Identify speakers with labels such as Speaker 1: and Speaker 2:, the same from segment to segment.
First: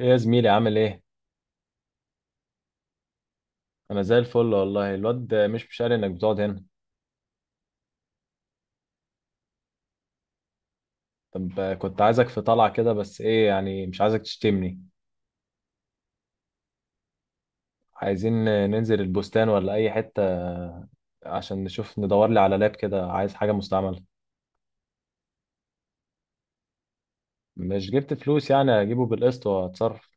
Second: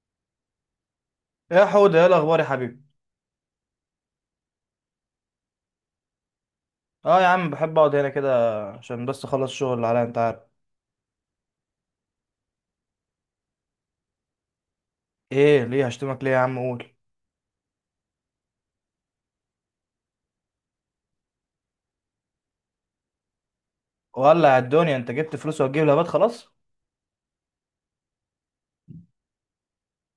Speaker 1: ايه يا زميلي عامل ايه؟
Speaker 2: يا حودة ايه الاخبار يا حبيبي؟
Speaker 1: انا زي الفل والله. الواد مش قال انك بتقعد هنا.
Speaker 2: اه يا عم، بحب اقعد هنا كده عشان بس اخلص الشغل اللي عليا، انت عارف.
Speaker 1: طب كنت عايزك في طلعة كده، بس ايه يعني، مش عايزك تشتمني.
Speaker 2: ايه ليه هشتمك ليه يا عم؟ قول.
Speaker 1: عايزين ننزل البستان ولا اي حتة، عشان نشوف ندور لي على لاب كده، عايز حاجة مستعملة.
Speaker 2: ولع الدنيا، انت جبت فلوس وهتجيب لابات؟ خلاص.
Speaker 1: مش جبت فلوس، يعني اجيبه بالقسط واتصرف.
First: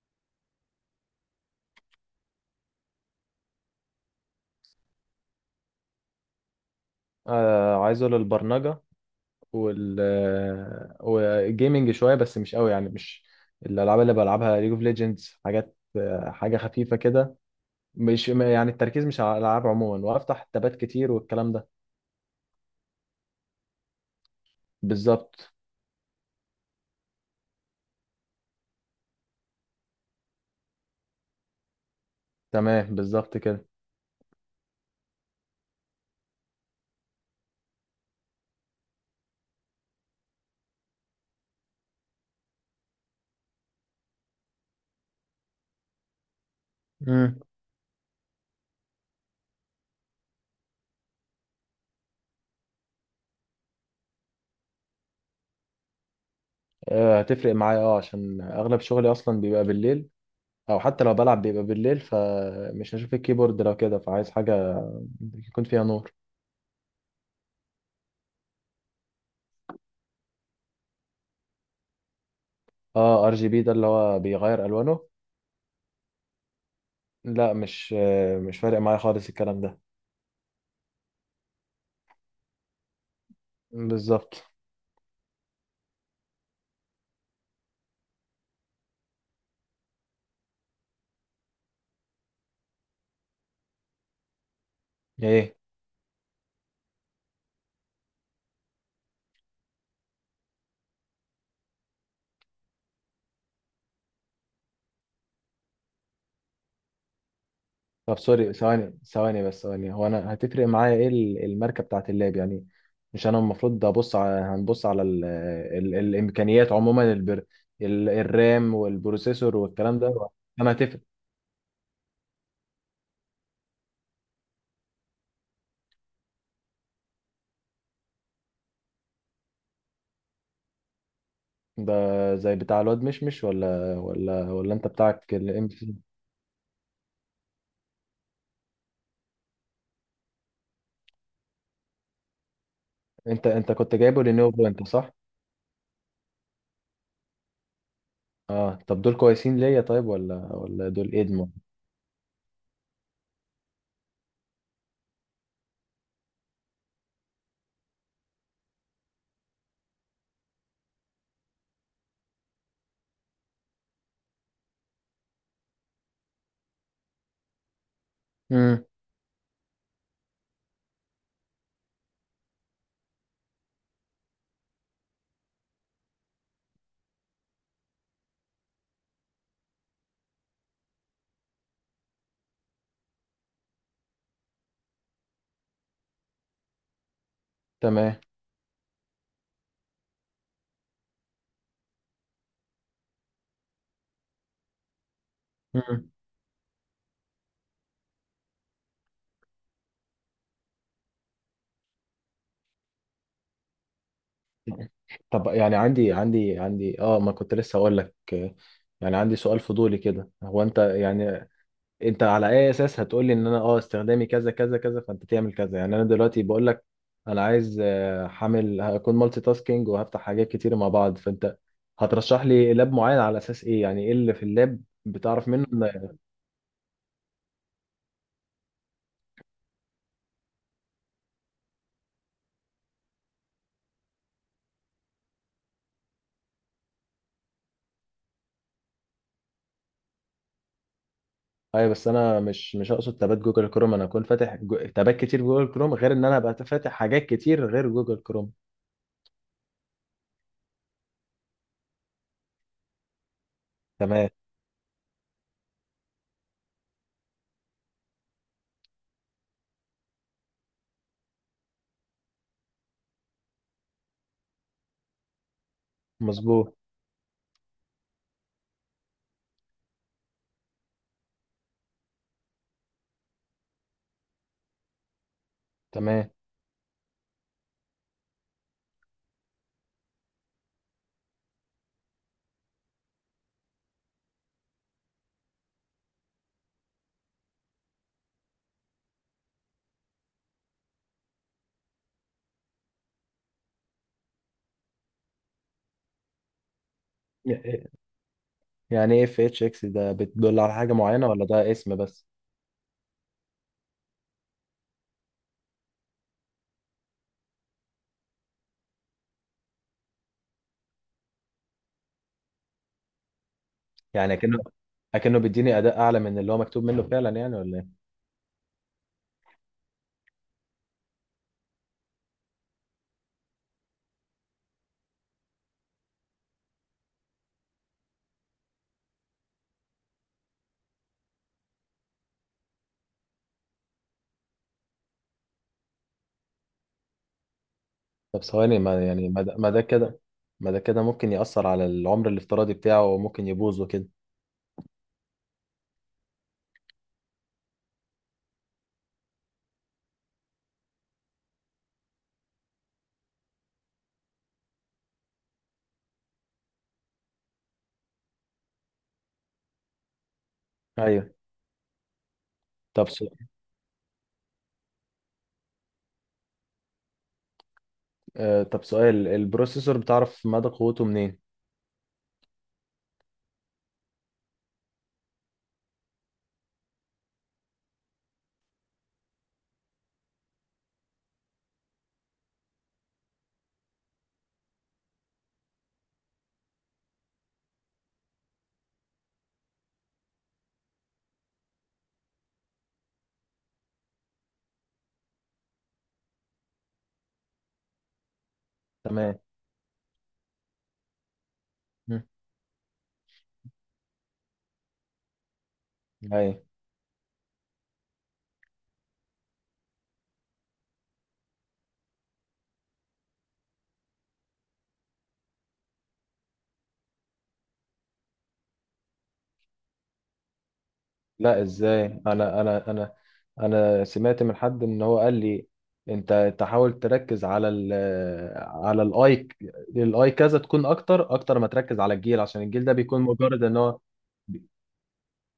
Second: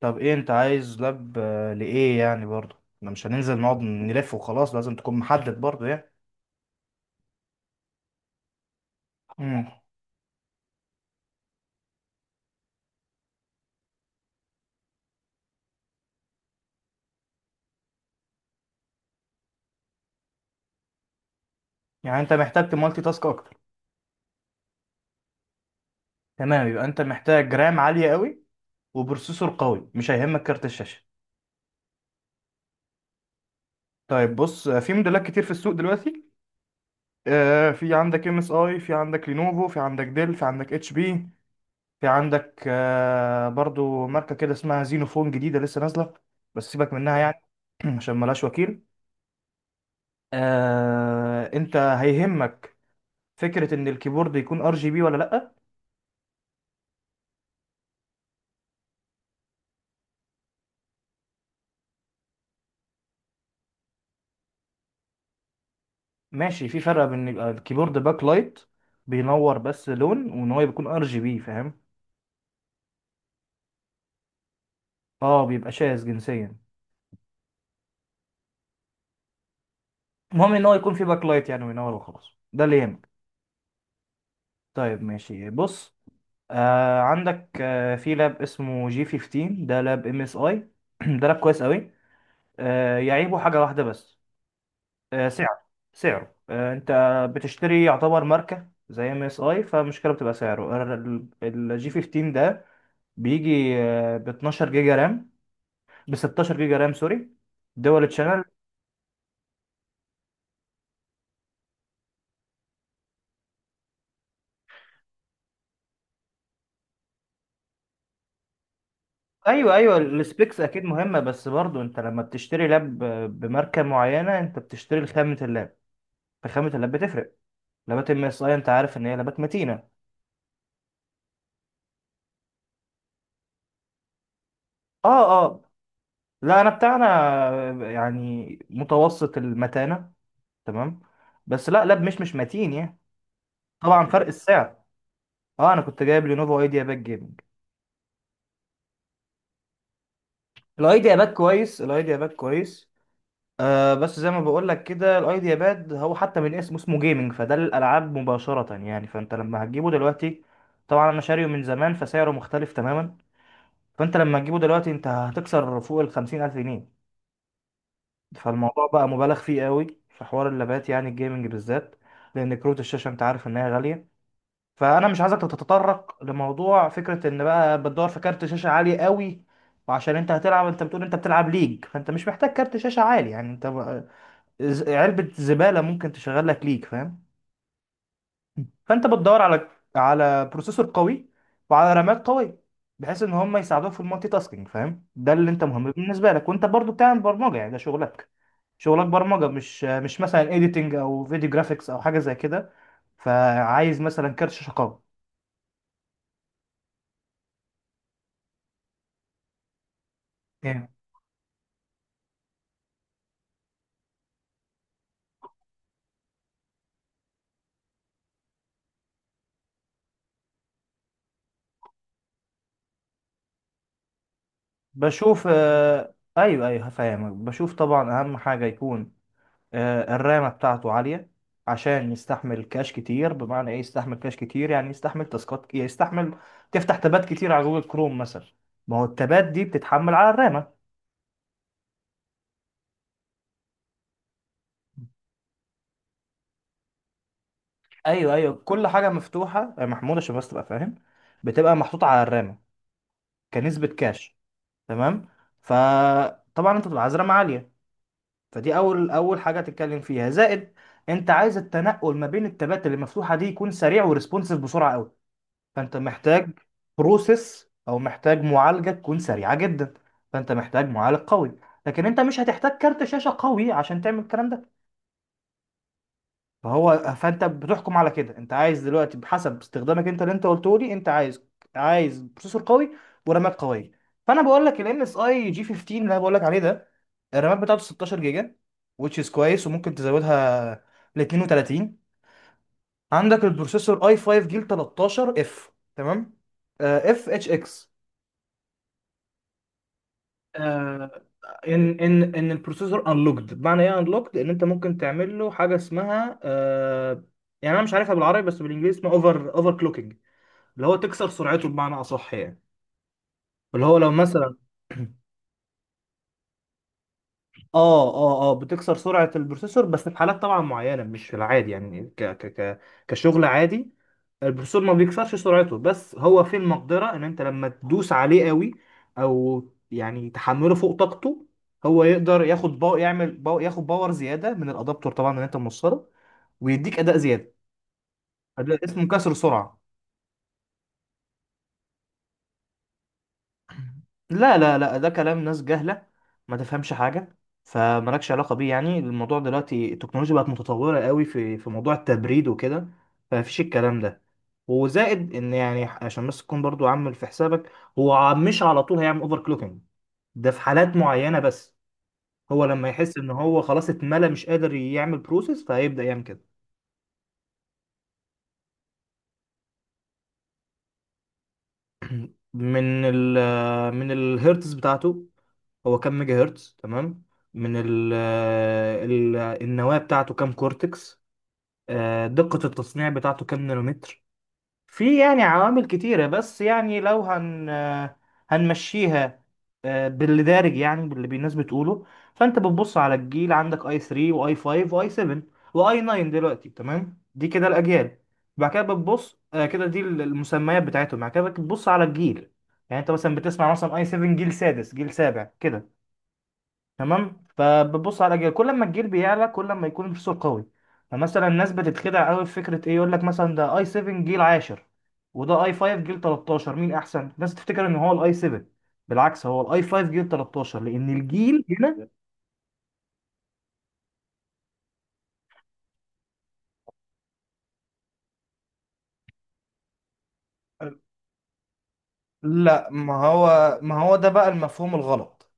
Speaker 2: طب ايه انت عايز لاب لايه يعني؟ برضه احنا مش هننزل نقعد نلف وخلاص، لازم تكون محدد برضه يعني.
Speaker 1: آه، عايزه للبرمجة
Speaker 2: امم
Speaker 1: وال والجيمنج شوية، بس مش قوي يعني، مش الالعاب اللي بلعبها ليج اوف ليجندز، حاجات حاجة خفيفة كده. مش ما- يعني التركيز مش على الالعاب عموما، وافتح تابات كتير والكلام ده.
Speaker 2: يعني انت محتاج تمالتي تاسك اكتر.
Speaker 1: بالظبط.
Speaker 2: تمام، يبقى انت محتاج رام عالية قوي وبروسيسور قوي، مش هيهمك كارت الشاشة.
Speaker 1: تمام، بالظبط كده.
Speaker 2: طيب بص، في موديلات كتير في السوق دلوقتي. في عندك ام اس اي، في عندك لينوفو، في عندك ديل، في عندك اتش بي. في عندك برضو ماركة كده اسمها زينوفون، جديدة لسه نازلة، بس سيبك منها
Speaker 1: امم.
Speaker 2: يعني. عشان ملهاش وكيل. انت هيهمك فكرة ان الكيبورد يكون ار جي بي ولا لأ؟
Speaker 1: هتفرق معايا، اه، عشان اغلب شغلي اصلا بيبقى بالليل، او حتى لو بلعب بيبقى بالليل، فمش هشوف الكيبورد لو كده، فعايز حاجه يكون فيها نور.
Speaker 2: ماشي، في فرق بين يبقى الكيبورد باك لايت، بينور بس لون، وان هو يكون ار جي بي، فاهم؟
Speaker 1: اه، ار جي بي ده اللي هو بيغير الوانه.
Speaker 2: اه بيبقى شاذ جنسيا.
Speaker 1: لا، مش فارق معايا خالص الكلام ده.
Speaker 2: المهم ان هو يكون في باك لايت يعني وينور وخلاص، ده اللي يهمك.
Speaker 1: بالظبط.
Speaker 2: طيب ماشي، بص، آه عندك في لاب اسمه جي 15، ده لاب ام اس اي. ده لاب كويس قوي، يعيبه حاجة واحدة بس،
Speaker 1: ايه؟
Speaker 2: سعر. سعره، انت بتشتري، يعتبر ماركة زي ام اس اي، فالمشكلة بتبقى سعره. الجي 15 ده بيجي ب 12 جيجا رام، ب 16 جيجا رام، سوري، دول
Speaker 1: طب
Speaker 2: تشانل.
Speaker 1: سوري، ثواني بس، هو انا هتفرق معايا ايه الماركه بتاعت اللاب يعني؟ مش انا المفروض ابص على، هنبص على ال الامكانيات عموما، ال الرام والبروسيسور
Speaker 2: ايوه ايوه،
Speaker 1: والكلام ده؟
Speaker 2: السبيكس
Speaker 1: انا
Speaker 2: اكيد
Speaker 1: هتفرق
Speaker 2: مهمة، بس برضو انت لما بتشتري لاب بماركة معينة، انت بتشتري خامة اللاب. فخامة اللاب بتفرق. لابات ام اس اي انت عارف ان هي لابات متينة.
Speaker 1: ده زي بتاع الواد مشمش ولا انت بتاعك
Speaker 2: اه
Speaker 1: الام
Speaker 2: اه.
Speaker 1: سي؟
Speaker 2: لا، انا بتاعنا يعني متوسط المتانة، تمام، بس لا لاب مش متين يعني.
Speaker 1: انت كنت
Speaker 2: طبعا
Speaker 1: جايبه
Speaker 2: فرق
Speaker 1: لينوفو
Speaker 2: السعر.
Speaker 1: انت، صح؟
Speaker 2: اه، انا كنت جايب لينوفو ايديا باد جيمنج.
Speaker 1: اه، طب دول كويسين ليا طيب ولا دول
Speaker 2: الايديا باد
Speaker 1: ادمو؟
Speaker 2: كويس، الايديا باد كويس، آه بس زي ما بقول لك كده، الايديا باد هو حتى من اسمه جيمنج، فده للالعاب مباشره يعني، فانت لما هتجيبه دلوقتي، طبعا انا شاريه من زمان فسعره مختلف تماما. فانت لما تجيبه دلوقتي، انت هتكسر فوق ال 50,000 الف جنيه.
Speaker 1: امم.
Speaker 2: فالموضوع بقى مبالغ فيه قوي في حوار اللابات يعني، الجيمنج بالذات، لان كروت الشاشه انت عارف ان هي غاليه. فانا مش عايزك تتطرق لموضوع فكره ان بقى بتدور في كارت شاشه عالي قوي. وعشان انت هتلعب، انت بتقول انت بتلعب ليج، فانت مش محتاج كارت شاشه عالي يعني. انت علبه زباله ممكن تشغل لك ليج، فاهم؟
Speaker 1: تمام.
Speaker 2: فانت بتدور على بروسيسور قوي وعلى رامات قويه، بحيث ان هم يساعدوك في المالتي تاسكينج، فاهم؟ ده اللي انت مهم
Speaker 1: مم.
Speaker 2: بالنسبه لك، وانت برضو بتعمل برمجه يعني، ده شغلك. شغلك برمجه مش مثلا اديتنج او فيديو جرافيكس او حاجه زي كده، فعايز مثلا كارت شاشه قوي.
Speaker 1: طب يعني، عندي اه، ما كنت لسه هقول لك، يعني عندي سؤال فضولي كده، هو انت يعني، انت على اي اساس هتقول لي ان انا، اه، استخدامي كذا كذا كذا، فانت تعمل كذا؟ يعني انا دلوقتي بقول لك انا عايز، حامل هكون مالتي تاسكينج وهفتح حاجات كتير مع بعض، فانت هترشح لي لاب معين على اساس ايه يعني؟ ايه اللي في اللاب
Speaker 2: بشوف،
Speaker 1: بتعرف منه ان...
Speaker 2: ايوه ايوه هفهمك. بشوف، طبعا اهم حاجه يكون الرامه بتاعته عاليه، عشان يستحمل كاش كتير. بمعنى ايه يستحمل كاش كتير؟ يعني يستحمل تاسكات، يعني يستحمل تفتح تابات كتير على جوجل كروم مثلا، ما هو التابات دي بتتحمل على الرامه.
Speaker 1: ايوه، بس انا مش اقصد تابات جوجل كروم، انا هكون فاتح تابات كتير في جوجل كروم، غير ان انا ابقى فاتح حاجات كتير غير جوجل
Speaker 2: ايوه
Speaker 1: كروم.
Speaker 2: ايوه، كل حاجه مفتوحه يا محمود عشان بس تبقى فاهم، بتبقى محطوطه على الرامه كنسبه
Speaker 1: تمام.
Speaker 2: كاش. تمام. فطبعا انت بتبقى عايز رامه عاليه، فدي اول اول حاجه تتكلم فيها. زائد، انت عايز التنقل ما بين التابات اللي مفتوحه دي يكون سريع وريسبونسيف، بسرعه قوي، فانت محتاج
Speaker 1: مظبوط.
Speaker 2: بروسيس او محتاج معالجه تكون سريعه جدا، فانت محتاج معالج قوي. لكن انت مش هتحتاج كارت شاشه قوي عشان تعمل الكلام ده.
Speaker 1: تمام.
Speaker 2: فانت بتحكم على كده، انت عايز دلوقتي بحسب استخدامك انت، اللي انت قلته لي، انت عايز بروسيسور قوي ورامات قويه. فانا بقول لك الام اس اي جي 15 اللي انا بقول لك عليه ده، الرامات بتاعته 16 جيجا، which is كويس، وممكن تزودها ل 32. عندك البروسيسور اي 5 جيل 13 اف، تمام، اف اتش اكس.
Speaker 1: يعني ايه اف اتش اكس ده؟ بتدل على حاجه
Speaker 2: آه،
Speaker 1: معينه ولا ده اسم
Speaker 2: ان
Speaker 1: بس؟
Speaker 2: ان ان البروسيسور انلوكد. بمعنى ايه انلوكد؟ ان انت ممكن تعمل له حاجه اسمها يعني انا مش عارفها بالعربي بس بالانجليزي اسمها اوفر كلوكينج، اللي هو تكسر سرعته بمعنى اصح يعني. اللي هو لو
Speaker 1: يعني
Speaker 2: مثلا،
Speaker 1: اكنه، اكنه بيديني اداء اعلى من اللي هو مكتوب منه فعلا يعني، ولا ايه؟
Speaker 2: اه بتكسر سرعة البروسيسور بس في حالات طبعا معينة، مش في العادي يعني، ك ك ك كشغل عادي البروسيسور ما بيكسرش سرعته، بس هو في المقدرة ان انت لما تدوس عليه قوي، او يعني تحمله فوق طاقته، هو يقدر ياخد باور زيادة من الادابتور طبعا اللي انت موصله، ويديك اداء زيادة.
Speaker 1: طب ثواني،
Speaker 2: اداء اسمه
Speaker 1: ما يعني،
Speaker 2: كسر
Speaker 1: ما ده ما
Speaker 2: سرعة.
Speaker 1: ده كده، ما ده كده ممكن ياثر على العمر الافتراضي بتاعه وممكن يبوظ وكده.
Speaker 2: لا، ده كلام ناس جهلة ما تفهمش حاجة، فمالكش علاقة بيه يعني. الموضوع دلوقتي التكنولوجيا بقت متطورة قوي في موضوع التبريد وكده، فمفيش الكلام ده. وزائد ان يعني عشان بس تكون برضو عامل في حسابك، هو مش على طول هيعمل اوفر كلوكينج، ده في حالات
Speaker 1: ايوه.
Speaker 2: معينة بس، هو لما
Speaker 1: طب
Speaker 2: يحس ان
Speaker 1: سؤال.
Speaker 2: هو خلاص اتملى مش قادر يعمل بروسيس فهيبدأ يعمل كده.
Speaker 1: آه، طب سؤال، البروسيسور بتعرف مدى قوته منين؟
Speaker 2: من من الهيرتز بتاعته، هو كام ميجا هرتز، تمام، من ال ال النواة بتاعته كام كورتكس، دقة التصنيع بتاعته كام نانومتر. في يعني عوامل كتيرة، بس يعني لو هنمشيها باللي دارج يعني باللي الناس بتقوله، فانت بتبص على الجيل، عندك اي 3 واي 5 واي 7 واي 9 دلوقتي، تمام، دي كده الاجيال. بعد كده بتبص،
Speaker 1: تمام.
Speaker 2: كده دي المسميات بتاعتهم، بعد كده بتبص على
Speaker 1: مم.
Speaker 2: الجيل، يعني انت مثلا بتسمع مثلا اي 7 جيل سادس جيل سابع كده.
Speaker 1: ايوه.
Speaker 2: تمام، فبتبص على جيل، كل ما الجيل بيعلى كل ما يكون البروسيسور قوي. فمثلا الناس بتتخدع قوي في فكره ايه، يقول لك مثلا ده اي 7 جيل 10 وده اي 5 جيل 13، مين احسن؟ الناس تفتكر ان هو الاي 7، بالعكس هو الاي 5 جيل 13 لان
Speaker 1: لا،
Speaker 2: الجيل هنا.
Speaker 1: ازاي؟ انا انا سمعت من حد، ان هو قال لي انت تحاول تركز على الاي، الاي كذا، تكون اكتر، اكتر ما تركز على الجيل، عشان الجيل
Speaker 2: لا،
Speaker 1: ده
Speaker 2: ما
Speaker 1: بيكون مجرد ان
Speaker 2: هو
Speaker 1: هو...
Speaker 2: ما هو ده بقى المفهوم الغلط.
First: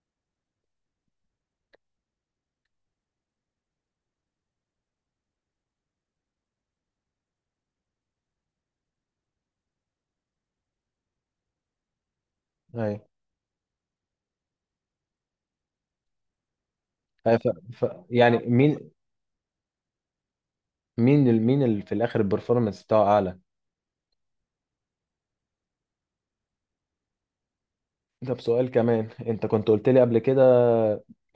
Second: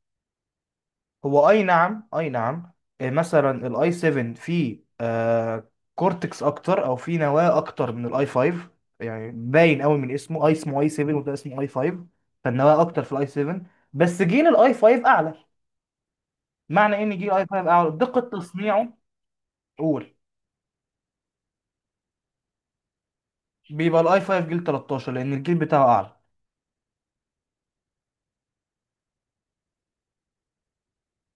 Speaker 2: هو اي نعم، اي نعم مثلا الاي 7 فيه آه كورتكس اكتر او فيه نواه اكتر من الاي 5، يعني باين قوي من اسمه، اسمه اي 7 وده اسمه اي 5، فالنواه
Speaker 1: اي.
Speaker 2: اكتر في الاي 7، بس جيل الاي 5 اعلى، معنى ان جيل
Speaker 1: أي
Speaker 2: الاي
Speaker 1: ف...
Speaker 2: 5 اعلى دقة
Speaker 1: يعني مين،
Speaker 2: تصنيعه. قول.
Speaker 1: مين اللي في الاخر البرفورمانس بتاعه اعلى؟
Speaker 2: بيبقى الاي 5 جيل 13 لان الجيل بتاعه اعلى.
Speaker 1: ده بسؤال كمان، انت كنت قلت لي قبل كده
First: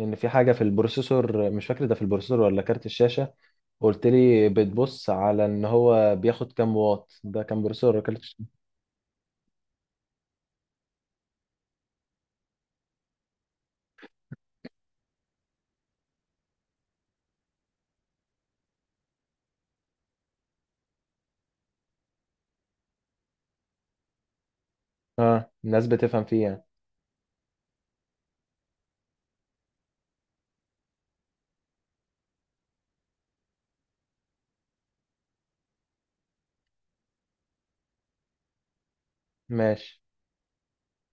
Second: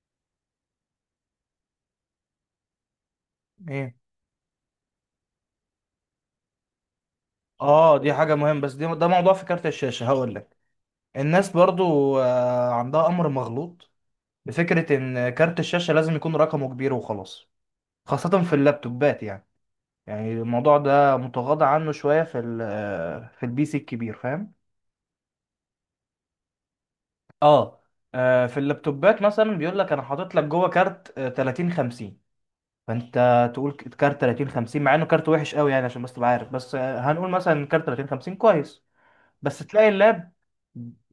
Speaker 1: ان في حاجه في البروسيسور، مش فاكر ده في البروسيسور ولا كارت الشاشه،
Speaker 2: ايه؟
Speaker 1: قلت لي بتبص على ان هو بياخد كام واط، ده كان بروسيسور
Speaker 2: اه
Speaker 1: ولا
Speaker 2: دي
Speaker 1: كارت؟
Speaker 2: حاجة مهمة، بس دي ده موضوع في كارت الشاشة، هقول لك. الناس برضو آه عندها امر مغلوط بفكرة إن كارت الشاشة لازم يكون رقمه كبير وخلاص، خاصة في اللابتوبات يعني. يعني الموضوع ده متغاضى عنه شوية في في البي سي الكبير، فاهم؟
Speaker 1: اه، الناس بتفهم فيه يعني.
Speaker 2: اه في اللابتوبات مثلا بيقول لك أنا حاطط لك جوه كارت 30 50، فأنت تقول كارت 30 50، مع إنه كارت وحش قوي. يعني عشان بس تبقى عارف، بس هنقول مثلا كارت 30 50 كويس، بس تلاقي
Speaker 1: ماشي.
Speaker 2: اللاب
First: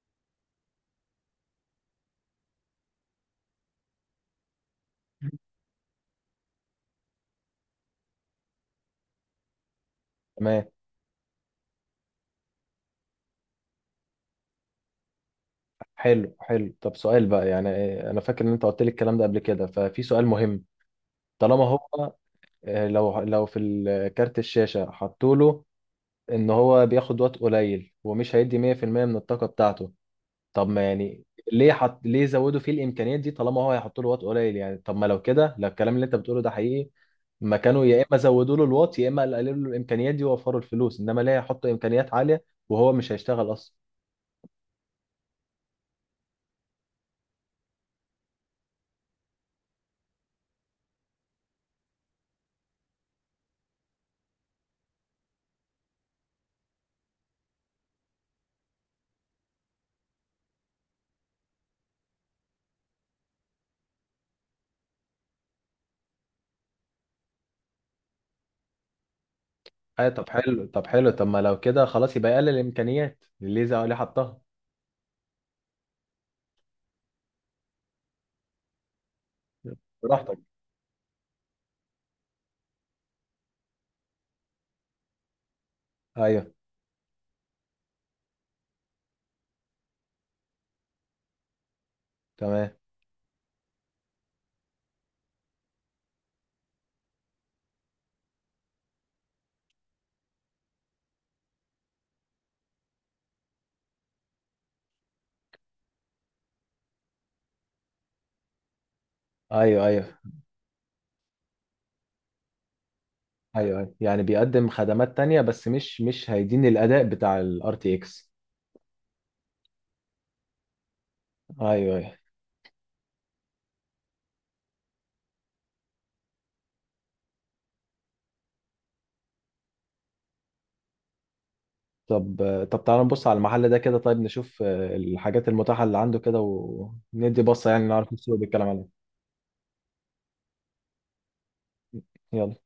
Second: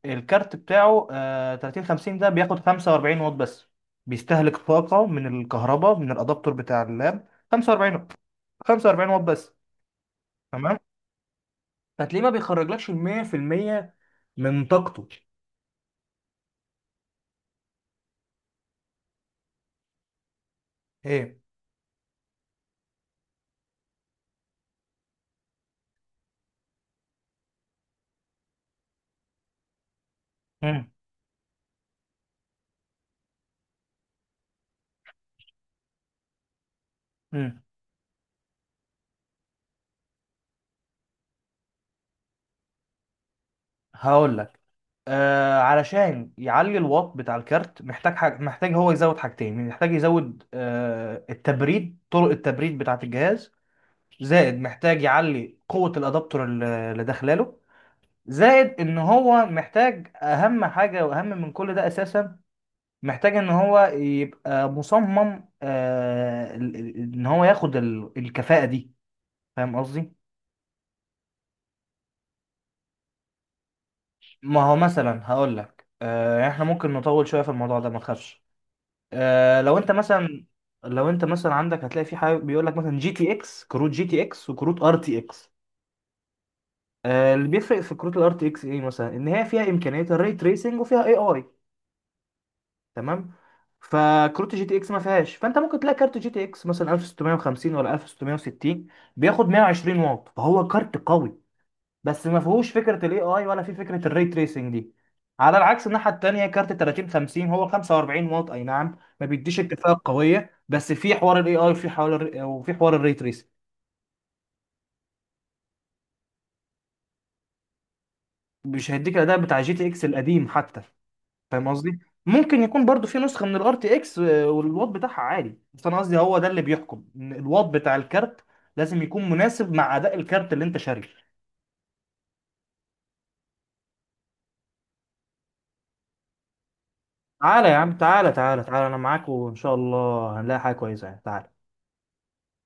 Speaker 2: الكارت بتاعه آه 30 50 ده بياخد 45 واط بس، بيستهلك طاقة من الكهرباء من الادابتور بتاع اللاب 45 واط، 45 واط بس.
Speaker 1: تمام.
Speaker 2: تمام، فتلاقيه ما بيخرجلكش ال 100% من طاقته.
Speaker 1: حلو، حلو. طب سؤال بقى، يعني إيه، انا فاكر ان انت قلت لي الكلام ده قبل كده، ففي سؤال مهم.
Speaker 2: ايه؟
Speaker 1: طالما هو، لو في كارت الشاشة حطوا له ان هو بياخد وقت قليل ومش هيدي 100% من الطاقة بتاعته، طب ما
Speaker 2: امم
Speaker 1: يعني ليه حط، ليه زودوا فيه الامكانيات دي طالما هو هيحطوا له وقت قليل؟ يعني طب ما، لو كده، لو الكلام اللي انت بتقوله ده حقيقي، ما
Speaker 2: امم
Speaker 1: كانوا يا اما زودوا له الواط، يا اما قللوا له الامكانيات دي ووفروا الفلوس، انما ليه يحطوا امكانيات عالية وهو مش هيشتغل اصلا؟
Speaker 2: هقول لك، آه علشان يعلي الواط بتاع الكارت محتاج حاجة، محتاج هو يزود حاجتين، محتاج يزود آه التبريد، طرق التبريد بتاعة الجهاز، زائد محتاج يعلي قوة الأدابتور اللي داخلاله، زائد إن هو محتاج أهم حاجة وأهم من كل ده أساسا، محتاج إن هو يبقى مصمم آه إن هو ياخد الكفاءة دي، فاهم
Speaker 1: اي.
Speaker 2: قصدي؟
Speaker 1: طب حلو، طب ما لو كده خلاص يبقى يقلل الامكانيات الليزا اللي حطها.
Speaker 2: ما هو مثلا هقول لك آه، إحنا ممكن نطول شوية في الموضوع ده ما تخافش. آه
Speaker 1: براحتك.
Speaker 2: لو أنت مثلا عندك، هتلاقي في حاجة بيقول لك مثلا جي تي إكس، كروت جي تي إكس وكروت ار تي إكس،
Speaker 1: ايوه.
Speaker 2: اللي بيفرق في كروت الار تي اكس ايه مثلا؟ ان هي فيها امكانيه الري تريسنج وفيها اي اي.
Speaker 1: تمام.
Speaker 2: تمام، فكروت جي تي اكس ما فيهاش، فانت ممكن تلاقي كارت جي تي اكس مثلا 1650 ولا 1660 بياخد 120 واط، فهو كارت قوي، بس ما فيهوش فكره الاي اي ولا في فكره الري تريسنج دي. على العكس، الناحيه التانيه كارت 3050 هو 45 واط، اي نعم ما بيديش
Speaker 1: ايوه
Speaker 2: الكفاءه
Speaker 1: ايوه.
Speaker 2: القويه، بس في حوار الاي اي وفي حوار الري تريسنج.
Speaker 1: ايوه، يعني بيقدم خدمات تانية، بس مش هيديني الاداء بتاع الار تي اكس.
Speaker 2: مش هيديك الاداء بتاع جي تي اكس القديم حتى، فاهم
Speaker 1: ايوه
Speaker 2: قصدي؟
Speaker 1: ايوه.
Speaker 2: ممكن يكون برضو في نسخه من الار تي اكس والواط بتاعها عالي، بس انا قصدي هو ده اللي بيحكم، ان الواط بتاع الكارت لازم يكون مناسب مع اداء الكارت اللي انت شاريه.
Speaker 1: طب طب تعالى نبص على المحل ده كده، طيب، نشوف الحاجات المتاحة اللي عنده كده، وندي
Speaker 2: تعالى
Speaker 1: بصة
Speaker 2: يا
Speaker 1: يعني،
Speaker 2: عم،
Speaker 1: نعرف
Speaker 2: تعالى
Speaker 1: السوق
Speaker 2: تعالى
Speaker 1: بيتكلم
Speaker 2: تعالى، انا
Speaker 1: عليه.
Speaker 2: معاك وان شاء الله هنلاقي حاجه كويسه يعني، تعالى.
Speaker 1: يلا.